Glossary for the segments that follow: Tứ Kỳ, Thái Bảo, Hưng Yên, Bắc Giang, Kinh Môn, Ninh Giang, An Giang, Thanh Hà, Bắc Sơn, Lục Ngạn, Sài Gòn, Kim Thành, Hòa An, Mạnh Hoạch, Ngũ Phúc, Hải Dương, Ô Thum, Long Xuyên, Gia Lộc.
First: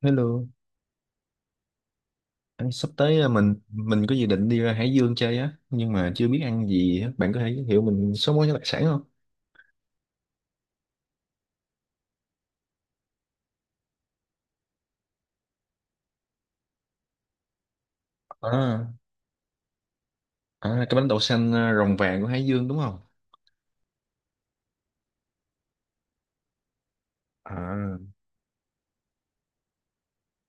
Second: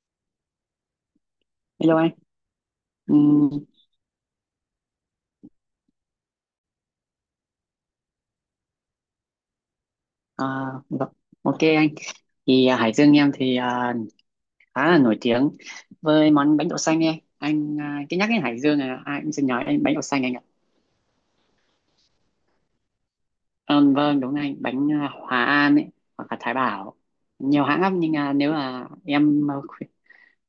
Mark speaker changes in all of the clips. Speaker 1: Hello,
Speaker 2: Hello anh.
Speaker 1: anh sắp tới à, mình
Speaker 2: Ừm,
Speaker 1: mình có dự định đi ra Hải Dương chơi á, nhưng mà chưa biết ăn gì á. Bạn có thể giới thiệu mình số món đặc sản không?
Speaker 2: à, vâng. OK anh. Hải Dương em khá là nổi tiếng với món bánh đậu xanh ấy. Cứ nhắc đến Hải Dương
Speaker 1: À,
Speaker 2: là ai cũng sẽ nhớ đến bánh đậu xanh anh ạ.
Speaker 1: à, cái bánh đậu xanh à, rồng vàng của Hải Dương đúng không?
Speaker 2: Vâng đúng anh, Hòa An ấy hoặc là Thái Bảo, nhiều hãng
Speaker 1: À,
Speaker 2: lắm nếu là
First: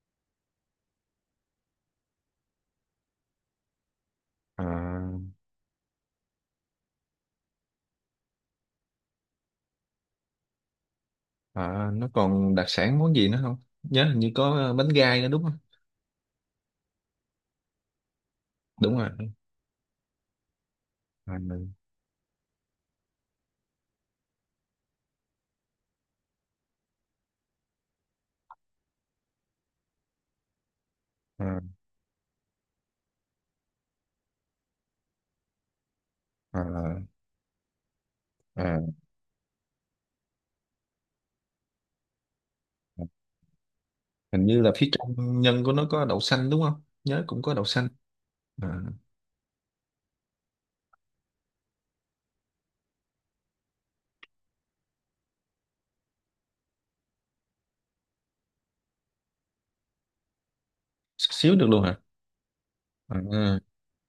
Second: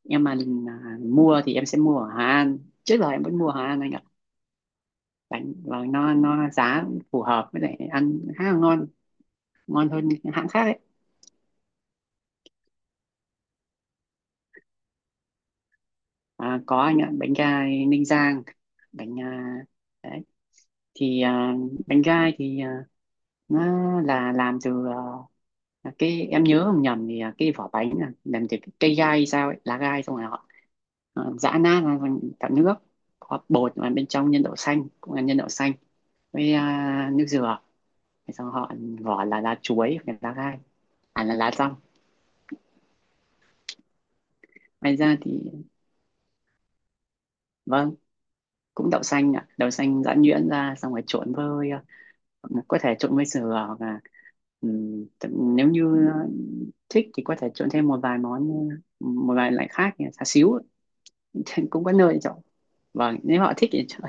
Speaker 2: em mà mua thì em sẽ mua ở Hòa An. Trước giờ em vẫn mua ở Hòa An anh ạ.
Speaker 1: à,
Speaker 2: Bánh và nó giá cũng phù hợp với lại ăn khá là ngon, ngon hơn những hãng khác ấy.
Speaker 1: à, nó còn đặc sản món gì nữa không? Nhớ hình như có à, bánh gai nữa đúng không?
Speaker 2: À, có anh ạ, bánh gai Ninh Giang,
Speaker 1: Đúng rồi.
Speaker 2: bánh à, đấy thì
Speaker 1: À,
Speaker 2: à, bánh gai nó là làm từ cái em nhớ không nhầm cái vỏ bánh là làm từ cái cây gai hay sao ấy, lá gai xong rồi họ
Speaker 1: à,
Speaker 2: giã nát ra thành tạo nước có bột, và bên trong nhân đậu xanh cũng là nhân đậu xanh với nước dừa. Thế xong họ
Speaker 1: à,
Speaker 2: vỏ là lá chuối hoặc là lá gai, à là lá rong.
Speaker 1: à. Hình như là phía
Speaker 2: Ngoài
Speaker 1: trong
Speaker 2: ra thì
Speaker 1: nhân của nó có đậu xanh đúng không? Nhớ cũng có đậu xanh.
Speaker 2: vâng,
Speaker 1: À,
Speaker 2: cũng đậu xanh ạ, đậu xanh giã nhuyễn ra xong rồi trộn với, có thể trộn với sườn hoặc là, nếu như thích thì có thể trộn thêm một vài món, một vài loại khác như là xá xíu.
Speaker 1: xíu được luôn
Speaker 2: Cũng có
Speaker 1: hả?
Speaker 2: nơi để chọn, và nếu họ
Speaker 1: À,
Speaker 2: thích thì chọn,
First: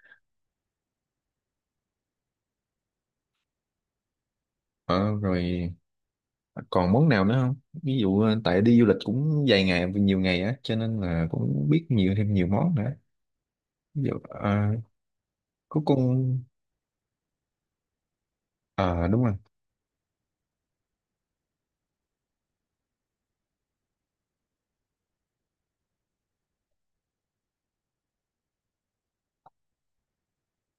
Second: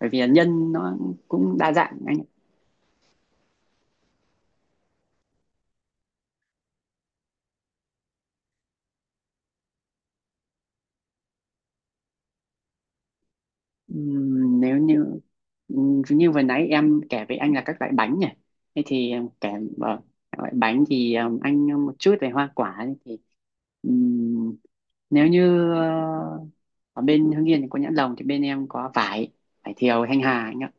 Speaker 2: bởi vì là nhân nó cũng đa dạng anh ạ.
Speaker 1: à, rồi còn món nào nữa không, ví dụ tại đi du lịch cũng vài ngày nhiều ngày á, cho nên là cũng biết nhiều, thêm nhiều món nữa. Ví dụ
Speaker 2: Nếu như
Speaker 1: có
Speaker 2: Như
Speaker 1: con
Speaker 2: vừa nãy em kể với anh là các loại bánh nhỉ, thế
Speaker 1: ờ
Speaker 2: thì
Speaker 1: đúng
Speaker 2: em
Speaker 1: rồi.
Speaker 2: kể, vâng, các loại bánh thì, anh một chút về hoa quả thì, ừm, nếu như ờ, ở bên Hưng Yên thì có nhãn lồng, thì bên em có vải, vải thiều Thanh Hà anh ạ.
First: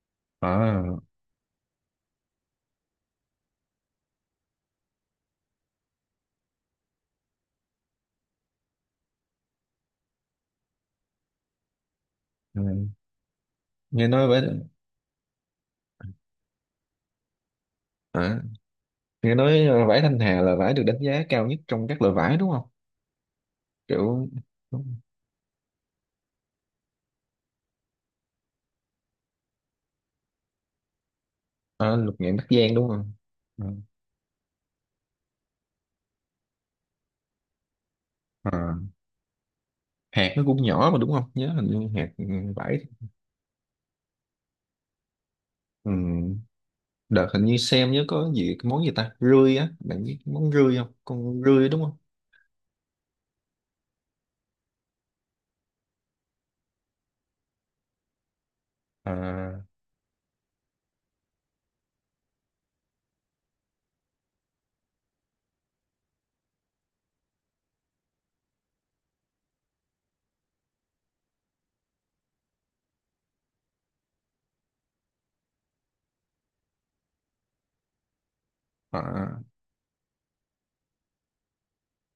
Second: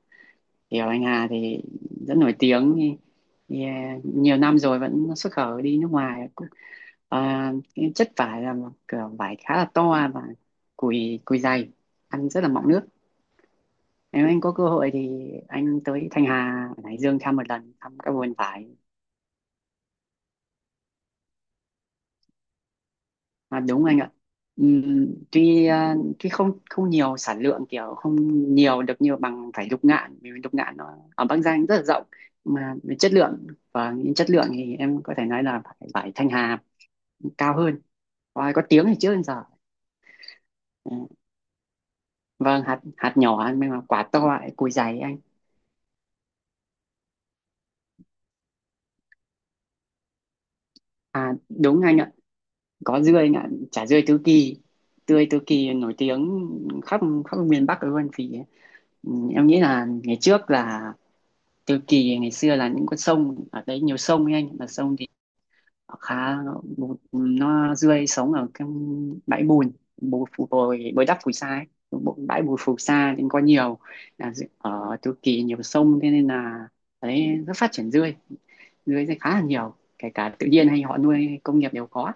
Speaker 2: Thiều
Speaker 1: Ờ,
Speaker 2: Thanh Hà thì rất nổi tiếng thì nhiều năm rồi vẫn xuất khẩu đi nước ngoài cũng, cái chất vải là một kiểu vải khá là to và cùi cùi dày, ăn rất là mọng nước.
Speaker 1: ừ. Nghe nói
Speaker 2: Nếu
Speaker 1: vải
Speaker 2: anh có cơ hội thì anh tới Thanh Hà ở Hải Dương thăm một lần, thăm các vườn
Speaker 1: ờ,
Speaker 2: vải.
Speaker 1: nghe nói vải Thanh Hà là vải được đánh giá cao nhất trong các loại vải đúng không,
Speaker 2: À, đúng anh ạ.
Speaker 1: kiểu đúng.
Speaker 2: Tuy không không nhiều sản lượng, kiểu không nhiều được như bằng vải lục ngạn, vì lục ngạn nó ở Bắc Giang rất là
Speaker 1: Ờ,
Speaker 2: rộng,
Speaker 1: lục ngạn Bắc
Speaker 2: mà
Speaker 1: Giang đúng
Speaker 2: về
Speaker 1: không?
Speaker 2: chất lượng,
Speaker 1: Ờ,
Speaker 2: và những chất lượng thì em có thể nói là vải, vải Thanh Hà cao hơn, và có
Speaker 1: ờ,
Speaker 2: tiếng thì trước đến giờ.
Speaker 1: hạt nó cũng nhỏ
Speaker 2: Ừ,
Speaker 1: mà đúng không, nhớ hình như hạt
Speaker 2: vâng,
Speaker 1: vải
Speaker 2: hạt hạt nhỏ nhưng mà quả to lại cùi dày anh.
Speaker 1: ừ. Đợt hình như xem nhớ có gì, cái món gì ta, rươi á, bạn biết món rươi không,
Speaker 2: À
Speaker 1: con rươi đúng
Speaker 2: đúng
Speaker 1: không?
Speaker 2: anh ạ, có dươi anh ạ, chả dươi Tứ Kỳ, tươi Tứ Kỳ nổi tiếng khắp khắp miền Bắc luôn. Vì
Speaker 1: Ờ,
Speaker 2: em nghĩ là ngày trước là Tứ Kỳ ngày xưa là những con sông ở đấy, nhiều sông ấy anh, mà sông thì nó khá bùn- nó rươi sống ở cái bãi bùn, bù phù bồi bồi đắp phù sa ấy. Bãi bùn phù sa nên có nhiều, là ở Tứ Kỳ nhiều sông, thế nên là đấy rất phát triển rươi. Rươi thì khá
Speaker 1: à,
Speaker 2: là nhiều, kể cả tự nhiên hay họ nuôi công nghiệp đều có.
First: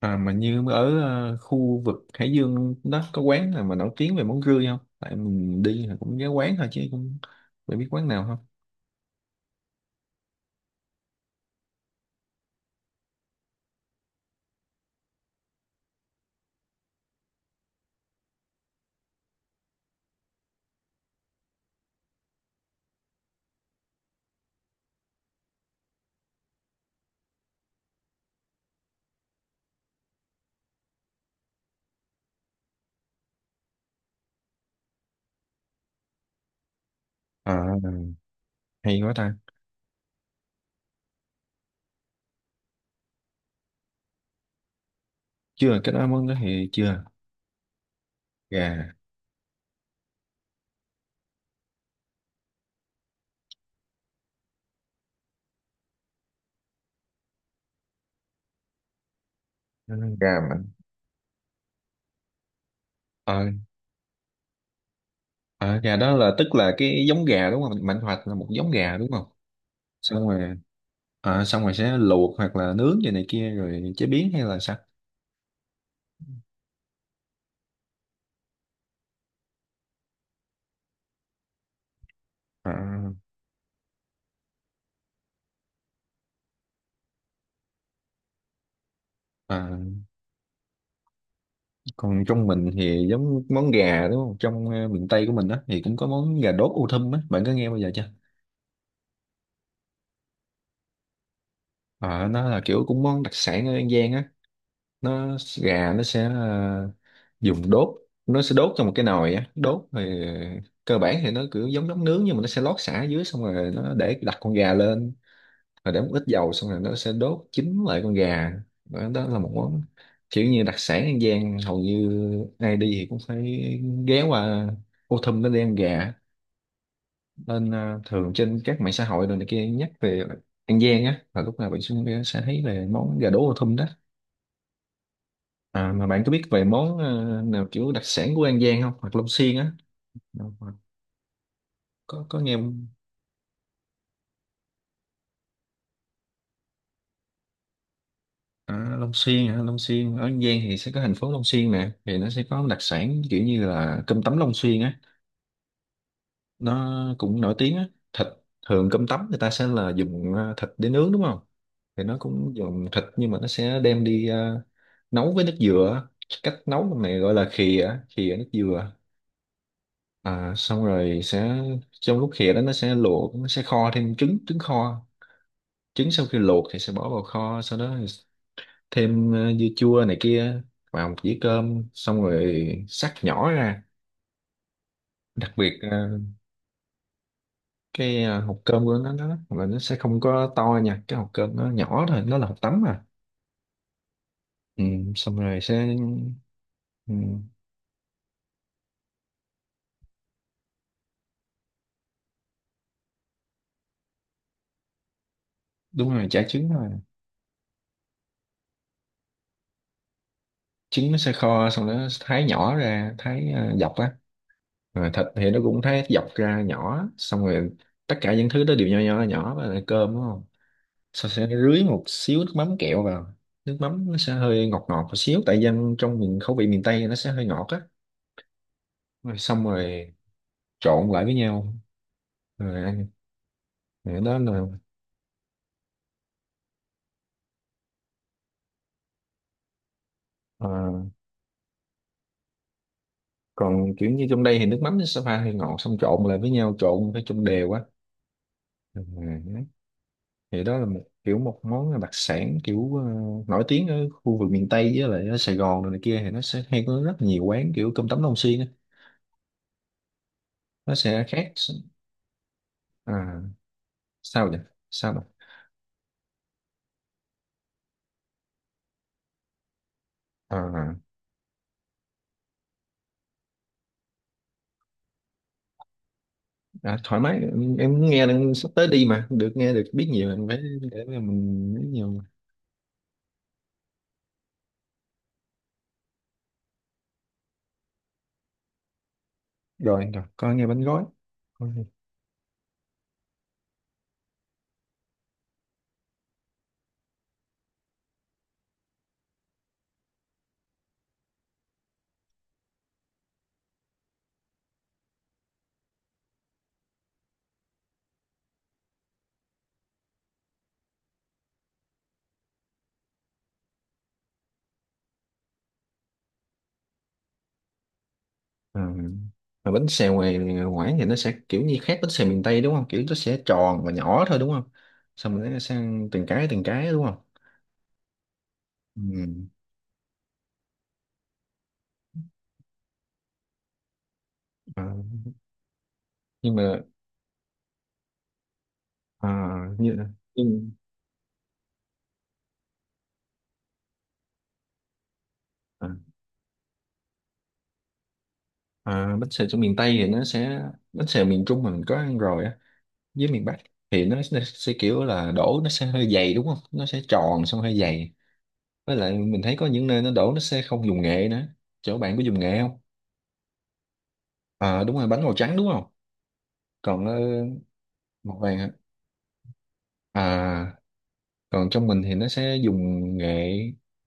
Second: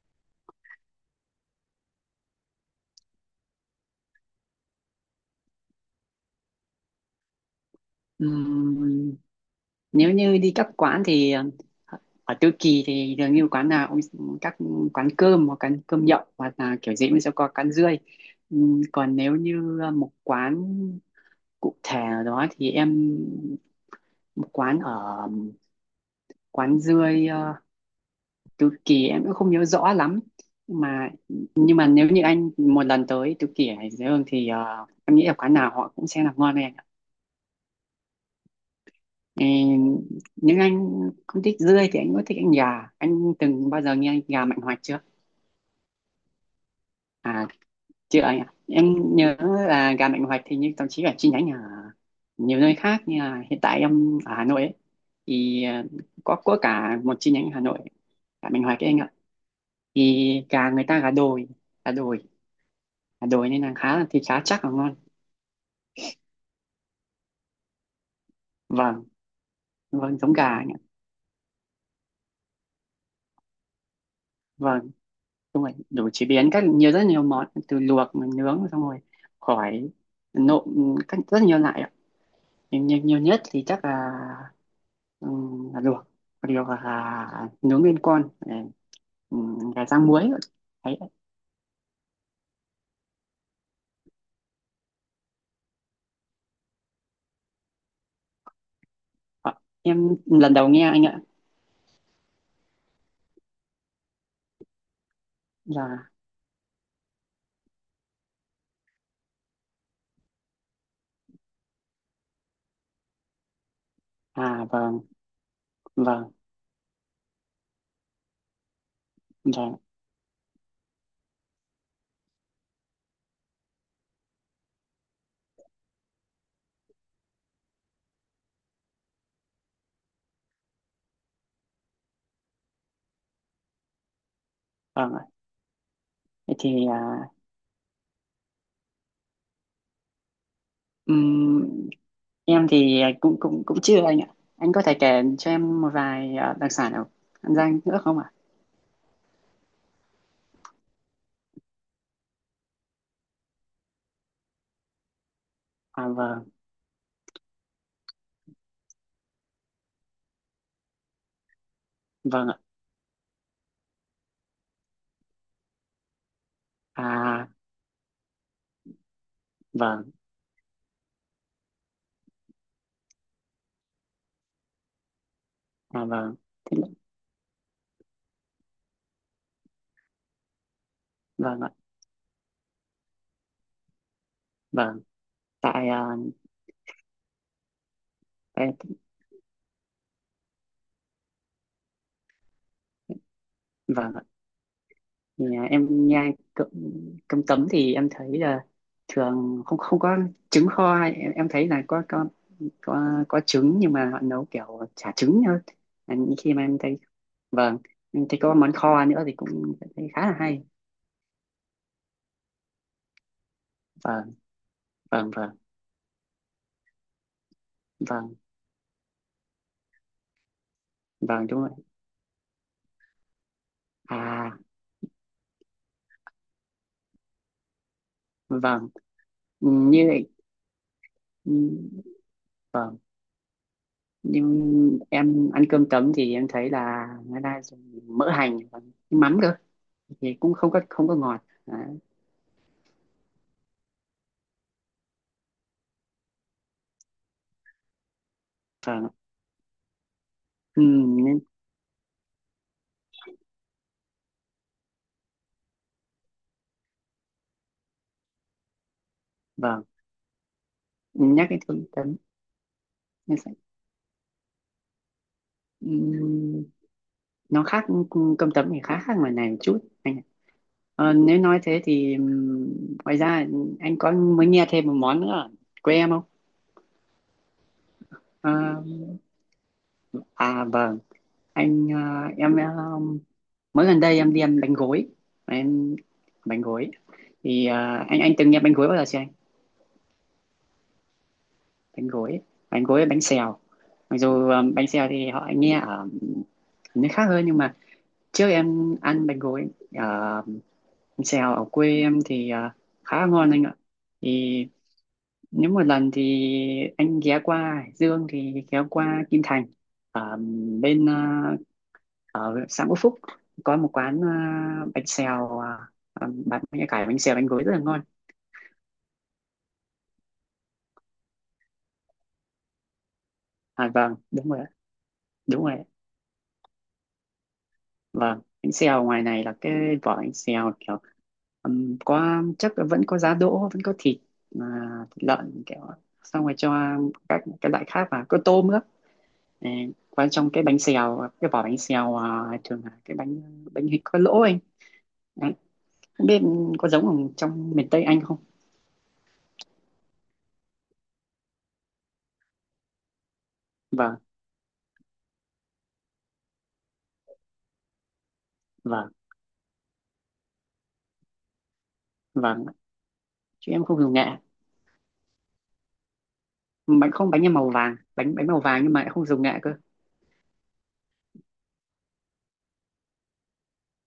Speaker 1: mà như ở khu vực Hải Dương đó có quán nào mà nổi tiếng về món rươi không, tại mình đi là cũng nhớ quán thôi chứ cũng phải biết quán nào không.
Speaker 2: Ừm, Nếu như đi các quán thì ở Tứ Kỳ thì dường như quán nào cũng, các quán cơm hoặc quán cơm nhậu hoặc là kiểu gì cũng sẽ có quán rươi. Còn nếu như một quán cụ thể nào đó thì em, một quán ở, quán rươi ờ, Tứ Kỳ em cũng không nhớ rõ lắm, mà nhưng mà nếu như anh một lần tới Tứ Kỳ ở Hải Dương thì em nghĩ là quán nào họ cũng sẽ làm ngon.
Speaker 1: À, hay quá ta.
Speaker 2: Ờ, nhưng anh không thích dươi thì anh có thích anh gà, anh từng bao giờ nghe anh gà Mạnh Hoạch chưa?
Speaker 1: Chưa, cái đó món đó thì chưa.
Speaker 2: À, chưa anh ạ,
Speaker 1: Gà,
Speaker 2: em nhớ là gà Mạnh Hoạch thì như thậm chí là chi nhánh ở nhiều nơi khác, như là hiện tại em ở Hà Nội ấy, thì có cả một chi nhánh ở Hà Nội gà Mạnh Hoạch ấy anh ạ.
Speaker 1: gà
Speaker 2: Thì
Speaker 1: mạnh.
Speaker 2: gà người ta gà đồi, gà đồi, gà
Speaker 1: Ờ,
Speaker 2: đồi nên là khá, thì khá chắc và ngon.
Speaker 1: ờ, gà đó là tức là cái giống gà đúng không, mạnh hoạch là một giống gà
Speaker 2: Vâng,
Speaker 1: đúng không?
Speaker 2: vâng
Speaker 1: Xong
Speaker 2: giống gà
Speaker 1: rồi,
Speaker 2: anh ạ.
Speaker 1: xong rồi sẽ luộc hoặc là nướng gì này kia rồi chế biến hay là sao?
Speaker 2: Vâng đúng rồi, đủ chế biến các, nhiều, rất nhiều món, từ luộc mà nướng xong rồi, khỏi, nộm, các rất nhiều loại ạ.
Speaker 1: à,
Speaker 2: Nhưng nhiều, nhiều nhất thì chắc là luộc, còn điều là nướng nguyên con,
Speaker 1: à,
Speaker 2: gà rang muối. Đấy,
Speaker 1: còn trong mình thì giống món gà đúng không, trong miền Tây của mình đó thì cũng có món gà đốt ô thum á, bạn có nghe bao giờ chưa?
Speaker 2: ạ. Em lần đầu nghe anh ạ,
Speaker 1: Ờ, nó là kiểu cũng món đặc sản ở An Giang á. Nó, gà nó
Speaker 2: là
Speaker 1: sẽ dùng đốt, nó sẽ đốt trong một cái nồi á, đốt thì cơ bản thì nó kiểu giống giống nướng, nhưng mà nó sẽ lót sả ở dưới xong rồi nó để đặt
Speaker 2: à
Speaker 1: con gà
Speaker 2: vâng,
Speaker 1: lên, rồi để một ít
Speaker 2: vâng,
Speaker 1: dầu xong rồi nó sẽ đốt chín lại con gà. Đó, đó là một
Speaker 2: vâng,
Speaker 1: món kiểu như đặc sản An Giang, hầu như ai đi thì cũng phải ghé qua Ô Thum nó đi ăn gà. Nên ờ, thường trên các mạng xã hội rồi này kia nhắc về An Giang á là lúc nào bạn cũng sẽ thấy về món gà đỗ Ô Thum đó.
Speaker 2: vâng ạ.
Speaker 1: À, mà bạn có biết
Speaker 2: Thế
Speaker 1: về
Speaker 2: thì
Speaker 1: món
Speaker 2: à,
Speaker 1: ờ, nào kiểu đặc sản của An Giang không, hoặc Long Xuyên á? Nào, hoặc
Speaker 2: ừm,
Speaker 1: có nghe
Speaker 2: em
Speaker 1: không?
Speaker 2: thì cũng cũng cũng chưa anh ạ, anh có thể kể cho em một vài đặc sản ở An Giang nữa không ạ?
Speaker 1: À, Long Xuyên hả, Long Xuyên ở An Giang thì sẽ có thành phố Long Xuyên nè, thì nó sẽ có đặc sản kiểu như là cơm tấm Long Xuyên á,
Speaker 2: À vâng,
Speaker 1: nó cũng nổi tiếng á. Thịt, thường cơm tấm người ta sẽ là dùng thịt để nướng đúng không, thì nó
Speaker 2: vâng
Speaker 1: cũng
Speaker 2: ạ,
Speaker 1: dùng thịt nhưng mà nó sẽ đem đi nấu với nước dừa á. Cách nấu lần này gọi là
Speaker 2: à
Speaker 1: khìa á, khìa nước dừa.
Speaker 2: vâng,
Speaker 1: À, xong rồi sẽ, trong lúc khìa đó nó sẽ luộc, nó sẽ kho thêm trứng, trứng kho.
Speaker 2: à,
Speaker 1: Trứng sau
Speaker 2: vâng,
Speaker 1: khi luộc
Speaker 2: thế
Speaker 1: thì
Speaker 2: là,
Speaker 1: sẽ bỏ vào kho, sau đó thêm dưa chua này kia vào một dĩa
Speaker 2: vâng ạ,
Speaker 1: cơm xong rồi xắt nhỏ ra.
Speaker 2: vâng
Speaker 1: Đặc biệt
Speaker 2: tại à,
Speaker 1: ờ, cái à, hộp
Speaker 2: tại-
Speaker 1: cơm của nó là nó sẽ không có to nha, cái hộp cơm nó nhỏ thôi, nó là hộp tấm mà.
Speaker 2: vâng ạ.
Speaker 1: Ừ, xong rồi sẽ.
Speaker 2: Em nhai cơm,
Speaker 1: Ừ,
Speaker 2: cơm tấm thì em thấy là thường không không có trứng kho, em thấy là có, có trứng nhưng mà họ nấu kiểu chả trứng hơn.
Speaker 1: đúng rồi,
Speaker 2: Những
Speaker 1: chả
Speaker 2: khi mà
Speaker 1: trứng
Speaker 2: em
Speaker 1: thôi.
Speaker 2: thấy vâng, em thấy có món kho nữa thì cũng thấy khá là hay.
Speaker 1: Trứng nó sẽ kho xong nó thái nhỏ ra, thái à, dọc á,
Speaker 2: Vâng,
Speaker 1: rồi thịt
Speaker 2: vâng,
Speaker 1: thì
Speaker 2: vâng,
Speaker 1: nó cũng thái dọc ra nhỏ xong rồi tất cả
Speaker 2: vâng,
Speaker 1: những thứ đó đều nho nhỏ nhỏ và là cơm đúng không, sau
Speaker 2: vâng
Speaker 1: sẽ
Speaker 2: đúng rồi.
Speaker 1: rưới một xíu nước mắm kẹo vào. Nước mắm nó sẽ
Speaker 2: À
Speaker 1: hơi ngọt ngọt một xíu, tại dân trong miền, khẩu vị miền Tây nó sẽ hơi ngọt á.
Speaker 2: vâng,
Speaker 1: Rồi xong
Speaker 2: như
Speaker 1: rồi trộn lại với nhau
Speaker 2: vậy
Speaker 1: rồi ăn. Rồi đó là,
Speaker 2: nhưng em ăn cơm tấm thì em thấy là người ta dùng mỡ hành và mắm cơ, thì cũng
Speaker 1: ờ,
Speaker 2: không có ngọt. Đấy.
Speaker 1: còn kiểu như trong đây thì nước mắm nó sẽ pha hơi ngọt xong trộn lại với nhau, trộn phải trong đều quá.
Speaker 2: Vâng.
Speaker 1: Ừ, thì đó
Speaker 2: ừ,
Speaker 1: là một kiểu,
Speaker 2: Nên
Speaker 1: một món đặc sản kiểu nổi tiếng ở khu vực miền Tây, với lại ở Sài Gòn rồi này kia thì nó sẽ hay có rất nhiều quán kiểu cơm tấm Long Xuyên á,
Speaker 2: vâng,
Speaker 1: nó sẽ khác.
Speaker 2: nhắc cái cơm tấm em
Speaker 1: À,
Speaker 2: sẽ,
Speaker 1: sao vậy, sao vậy?
Speaker 2: ừm, nó khác, cơm tấm thì khá khác ngoài này một chút anh ạ.
Speaker 1: à,
Speaker 2: Ờ, nếu nói thế thì, ngoài ra anh có mới nghe thêm một món nữa ở quê em không?
Speaker 1: thoải mái, em nghe
Speaker 2: Ờ,
Speaker 1: đang sắp tới đi mà, được nghe được biết nhiều em phải,
Speaker 2: à vâng,
Speaker 1: để mà mình biết
Speaker 2: anh ờ,
Speaker 1: nhiều mà.
Speaker 2: em ờ, mới gần đây em đi ăn bánh gối, em bánh gối thì anh từng nghe bánh gối bao giờ chưa?
Speaker 1: Rồi rồi, coi nghe bánh gói.
Speaker 2: Bánh gối, bánh gối với bánh xèo, mặc dù bánh xèo thì họ nghe ở nơi khác hơn, nhưng mà trước em ăn bánh gối ở, bánh xèo ở quê em thì khá là ngon anh ạ. Thì nếu một lần thì anh ghé qua Hải Dương thì ghé qua Kim Thành, ở bên ở xã Ngũ Phúc có một quán bánh xèo, bán bánh cải, bánh xèo, bánh gối rất là ngon.
Speaker 1: Ừ. Mà bánh xèo ngoài ngoải thì nó sẽ kiểu như khác bánh xèo miền Tây đúng không? Kiểu nó sẽ tròn
Speaker 2: À
Speaker 1: và
Speaker 2: vâng
Speaker 1: nhỏ thôi
Speaker 2: đúng
Speaker 1: đúng
Speaker 2: rồi ạ.
Speaker 1: không? Xong rồi nó
Speaker 2: Đúng rồi.
Speaker 1: sang từng cái đúng không?
Speaker 2: Vâng, bánh xèo ngoài
Speaker 1: Ừ.
Speaker 2: này là cái vỏ bánh xèo kiểu, có chắc là vẫn có giá đỗ, vẫn có thịt, à,
Speaker 1: Ờ,
Speaker 2: thịt lợn kiểu xong
Speaker 1: nhưng
Speaker 2: rồi cho
Speaker 1: mà
Speaker 2: các cái loại khác vào, có tôm nữa.
Speaker 1: ờ,
Speaker 2: Ừ,
Speaker 1: như
Speaker 2: qua trong cái
Speaker 1: nhưng,
Speaker 2: bánh xèo, cái vỏ bánh xèo thường là cái bánh, bánh hình có lỗ anh. Đấy.
Speaker 1: ờ,
Speaker 2: Không biết có giống ở trong miền Tây Anh không?
Speaker 1: ờ, bánh xèo trong miền Tây thì nó sẽ, bánh xèo miền Trung mà mình có ăn rồi á, với miền Bắc, thì nó,
Speaker 2: Vâng,
Speaker 1: nó sẽ kiểu là đổ nó sẽ hơi dày đúng không? Nó sẽ tròn xong hơi dày. Với
Speaker 2: vâng,
Speaker 1: lại mình thấy có những nơi nó đổ nó sẽ không dùng nghệ nữa. Chỗ bạn có dùng nghệ
Speaker 2: vâng.
Speaker 1: không?
Speaker 2: Chứ em không dùng nghệ.
Speaker 1: Ờ đúng rồi, bánh màu trắng đúng không? Còn
Speaker 2: Bánh
Speaker 1: ờ,
Speaker 2: không, bánh em màu vàng, bánh,
Speaker 1: màu
Speaker 2: bánh
Speaker 1: vàng
Speaker 2: màu
Speaker 1: hả?
Speaker 2: vàng nhưng mà lại không dùng nghệ cơ.
Speaker 1: À, còn trong mình thì nó sẽ dùng nghệ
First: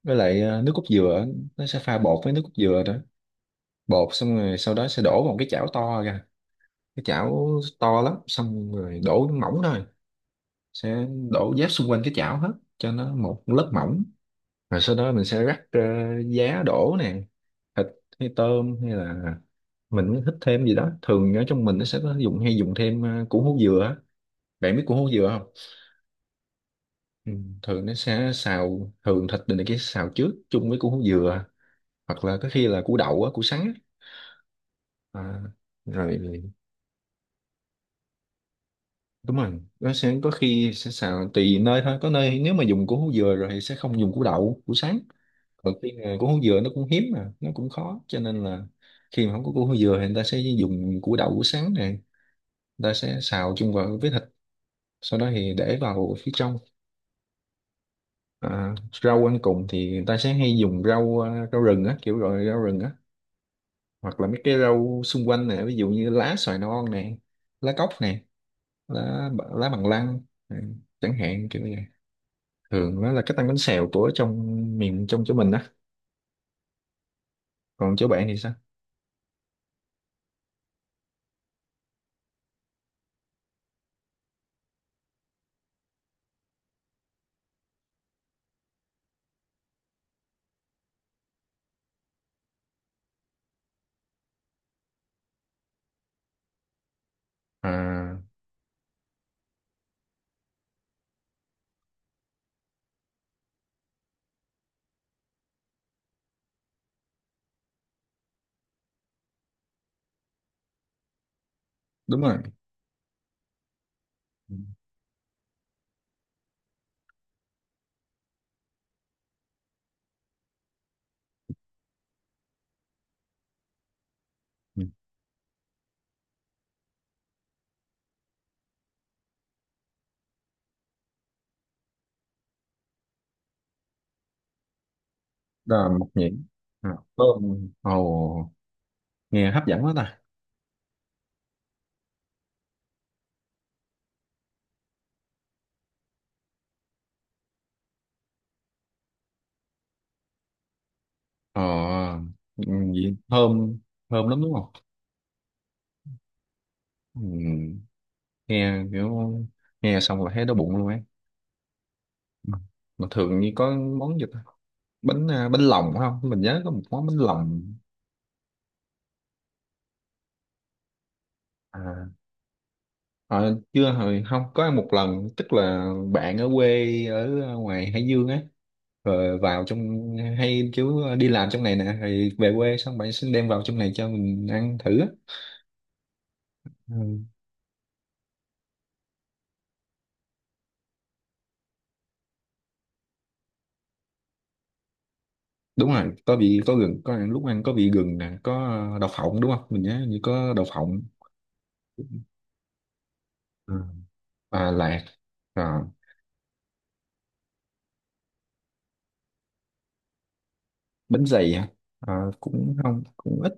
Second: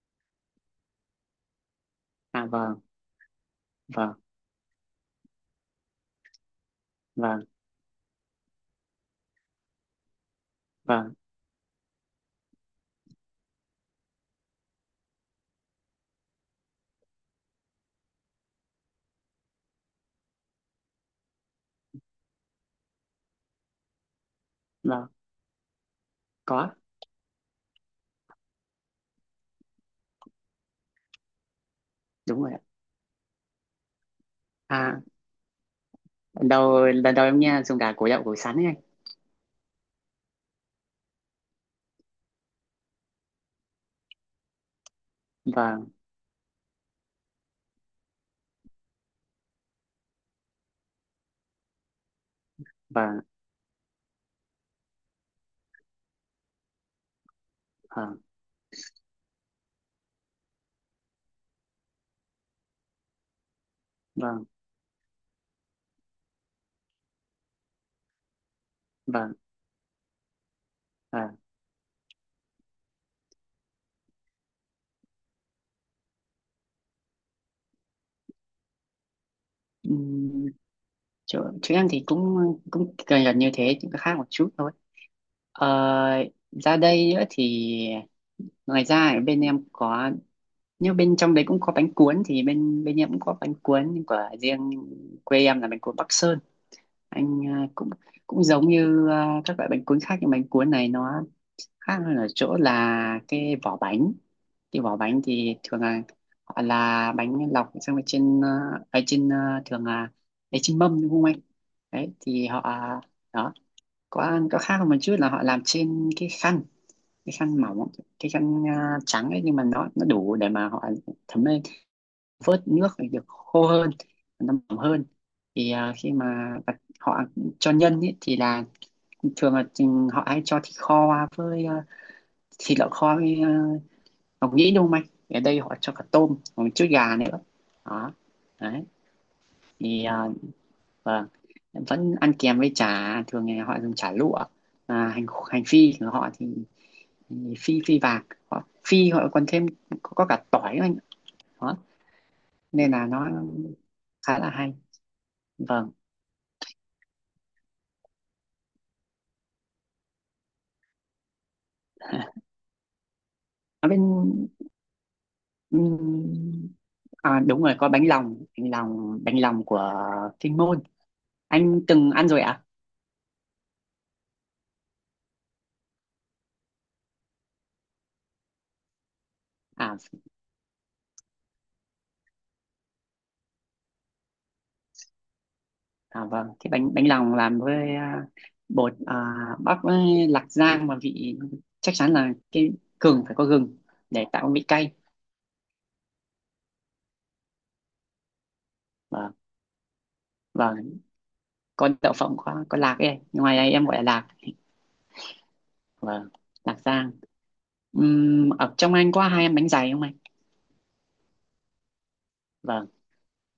Speaker 1: với lại nước cốt dừa, nó sẽ pha bột với nước
Speaker 2: À
Speaker 1: cốt
Speaker 2: vâng,
Speaker 1: dừa đó. Bột
Speaker 2: vâng,
Speaker 1: xong rồi sau đó sẽ đổ vào một cái chảo to ra, cái
Speaker 2: vâng,
Speaker 1: chảo to lắm xong rồi đổ mỏng thôi, sẽ
Speaker 2: vâng,
Speaker 1: đổ giáp xung quanh cái chảo hết cho nó một lớp mỏng, rồi sau đó mình sẽ rắc giá đổ nè, thịt hay tôm hay là mình thích thêm gì đó. Thường ở trong mình nó sẽ có dùng, hay dùng thêm củ hú dừa á. Bạn biết củ
Speaker 2: vâng.
Speaker 1: hú dừa không?
Speaker 2: Có,
Speaker 1: Ừ, thường nó sẽ xào, thường thịt này kia xào trước chung với củ dừa, hoặc là
Speaker 2: đúng
Speaker 1: có
Speaker 2: rồi ạ.
Speaker 1: khi là củ đậu á, củ sắn á.
Speaker 2: À,
Speaker 1: À, rồi,
Speaker 2: lần đầu, lần đầu em nghe dùng cả củ đậu củ sắn ấy anh.
Speaker 1: đúng rồi, nó sẽ có khi sẽ xào, tùy nơi thôi, có nơi nếu mà dùng củ hú dừa rồi thì sẽ không dùng củ đậu củ sắn. Còn
Speaker 2: Vâng,
Speaker 1: khi mà củ hú dừa nó cũng hiếm mà nó cũng khó cho nên là khi mà không có củ hú dừa thì người ta sẽ dùng củ đậu củ sắn này, người ta sẽ
Speaker 2: vâng,
Speaker 1: xào chung vào với thịt, sau đó thì để vào phía trong.
Speaker 2: vâng,
Speaker 1: À, rau ăn cùng thì người ta sẽ hay dùng rau à, rau rừng á, kiểu gọi rau rừng á, hoặc là mấy
Speaker 2: vâng,
Speaker 1: cái rau xung quanh nè, ví dụ như lá xoài non nè, lá cóc nè, lá
Speaker 2: vâng,
Speaker 1: lá bằng lăng nè, chẳng
Speaker 2: vâng.
Speaker 1: hạn kiểu như vậy. Thường đó là cách tăng bánh xèo của trong miền trong chỗ mình á, còn chỗ bạn thì sao?
Speaker 2: Ừm, Chỗ, chỗ em thì cũng cũng gần, gần như thế, chỉ có khác một chút thôi, ờ, ra đây nữa thì, ngoài ra ở bên em có, nhưng bên trong đấy cũng có bánh cuốn, thì bên, bên em cũng có bánh cuốn của riêng quê em, là bánh cuốn Bắc Sơn. Cũng
Speaker 1: À,
Speaker 2: cũng giống như các loại bánh cuốn khác, nhưng bánh cuốn này nó khác hơn ở chỗ là cái vỏ bánh. Cái vỏ bánh thì thường là họ là bánh lọc xong rồi trên ở trên thường là ở trên mâm đúng không anh, đấy
Speaker 1: đúng rồi.
Speaker 2: thì họ đó,
Speaker 1: Ừ.
Speaker 2: có khác hơn một chút là họ làm trên cái khăn, cái khăn mỏng, cái khăn trắng ấy, nhưng mà nó đủ để mà họ thấm lên, vớt nước để được khô hơn, nó mỏng
Speaker 1: Ừ.
Speaker 2: hơn. Khi mà họ cho nhân ấy, thì là thường là chừng họ hay cho thịt kho với thịt lợn kho với, uh, ngọc nhĩ đúng không anh, ở đây họ
Speaker 1: Đó
Speaker 2: cho
Speaker 1: là
Speaker 2: cả
Speaker 1: mộc nhĩ.
Speaker 2: tôm và một chút
Speaker 1: À,
Speaker 2: gà nữa.
Speaker 1: thơm
Speaker 2: Đó,
Speaker 1: ồ,
Speaker 2: đấy
Speaker 1: nghe hấp dẫn quá
Speaker 2: thì,
Speaker 1: ta.
Speaker 2: vâng, vẫn ăn kèm với chả, thường ngày họ dùng chả lụa, hành hành phi của họ thì phi, phi vàng, họ phi họ còn thêm có cả tỏi nữa anh.
Speaker 1: Ờ,
Speaker 2: Đó,
Speaker 1: ừ,
Speaker 2: nên là
Speaker 1: gì
Speaker 2: nó
Speaker 1: thơm, thơm
Speaker 2: khá
Speaker 1: lắm
Speaker 2: là
Speaker 1: đúng không.
Speaker 2: hay. Vâng.
Speaker 1: Ừ, nghe kiểu, nghe xong là thấy đói bụng luôn ấy. Ừ. Mà thường như có
Speaker 2: Ở bên,
Speaker 1: món gì bánh à, bánh lòng không, mình nhớ
Speaker 2: ừm,
Speaker 1: có một món bánh
Speaker 2: à,
Speaker 1: lòng.
Speaker 2: đúng rồi có bánh lòng, bánh lòng, bánh lòng của Kinh Môn anh
Speaker 1: à,
Speaker 2: từng ăn rồi ạ.
Speaker 1: ờ, chưa hồi không có ăn một lần, tức là bạn ở quê ở à, ngoài Hải Dương á, rồi vào trong,
Speaker 2: À?
Speaker 1: hay chú đi làm trong này nè rồi về quê xong bạn xin đem vào trong này cho mình ăn thử á.
Speaker 2: À vâng, cái bánh, bánh
Speaker 1: Ừ,
Speaker 2: lòng làm với bột à, bắp với lạc rang và vị, chắc chắn là cái gừng, phải có gừng để tạo cái vị cay.
Speaker 1: đúng rồi có vị, có gừng, có ăn lúc ăn có vị gừng nè, có đậu
Speaker 2: Vâng,
Speaker 1: phộng đúng không, mình nhớ như có đậu
Speaker 2: vâng,
Speaker 1: phộng.
Speaker 2: có đậu phộng, có lạc ấy, ngoài đây
Speaker 1: Ừ.
Speaker 2: em gọi là lạc.
Speaker 1: À, lạc. À,
Speaker 2: Vâng, lạc rang. Ở trong anh có hai em bánh dày không anh?
Speaker 1: bánh dày hả? À, cũng
Speaker 2: Vâng,
Speaker 1: không, cũng ít,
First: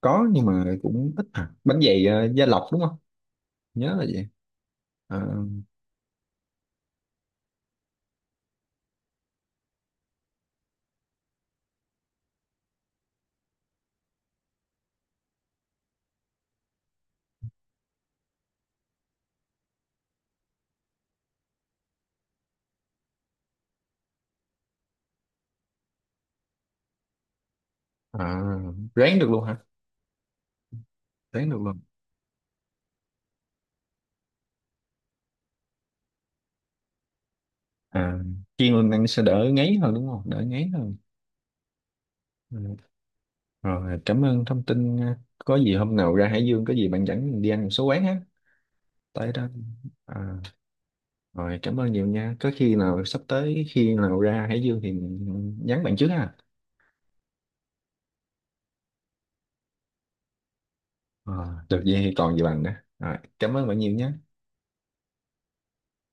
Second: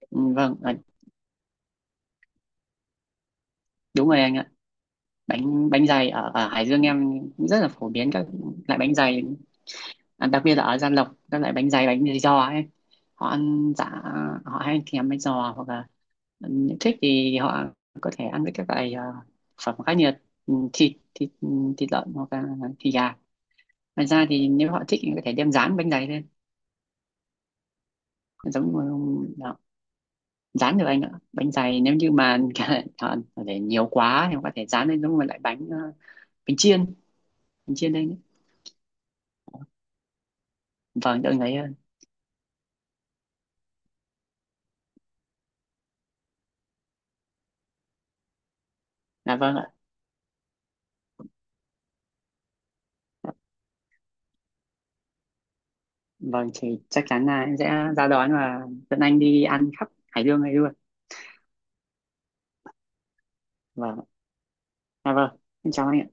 Speaker 1: có nhưng
Speaker 2: vâng,
Speaker 1: mà cũng ít à. Bánh dày à, gia lộc đúng không, nhớ là
Speaker 2: đúng rồi
Speaker 1: gì.
Speaker 2: anh ạ.
Speaker 1: à,
Speaker 2: Bánh, bánh dày ở, ở Hải Dương em cũng rất là phổ biến các loại bánh dày, à, đặc biệt là ở Gia Lộc các loại bánh dày giò ấy. Họ ăn dạ, họ hay thèm bánh giò, hoặc là, ừ, thích thì họ có thể ăn với các loại phẩm khá nhiệt, thịt, thịt thịt lợn hoặc là thịt gà. Ngoài ra thì nếu họ thích thì có thể đem rán bánh dày lên,
Speaker 1: à,
Speaker 2: giống,
Speaker 1: ráng được luôn hả?
Speaker 2: đó. Rán được anh ạ,
Speaker 1: Ráng
Speaker 2: bánh
Speaker 1: được luôn.
Speaker 2: dày nếu như mà họ để nhiều quá thì họ có thể rán lên giống như loại bánh bánh chiên, bánh chiên lên ấy.
Speaker 1: À, chiên lên ăn sẽ đỡ ngấy hơn đúng không, đỡ ngấy hơn.
Speaker 2: Vâng đợi ấy hơn.
Speaker 1: Ừ. Rồi cảm ơn thông tin nha, có gì hôm nào ra Hải Dương có gì bạn dẫn mình đi ăn một số quán ha, tại
Speaker 2: À
Speaker 1: đó.
Speaker 2: vâng ạ.
Speaker 1: À, rồi cảm ơn nhiều nha, có khi nào sắp tới khi nào ra Hải Dương thì nhắn bạn trước ha.
Speaker 2: Vâng, thì chắc chắn là em sẽ ra đón và dẫn anh đi ăn khắp Hải Dương này luôn.
Speaker 1: À, được vậy thì còn gì bằng đó, rồi cảm ơn bạn nhiều
Speaker 2: Vâng ạ.
Speaker 1: nha.
Speaker 2: À vâng, em chào anh ạ.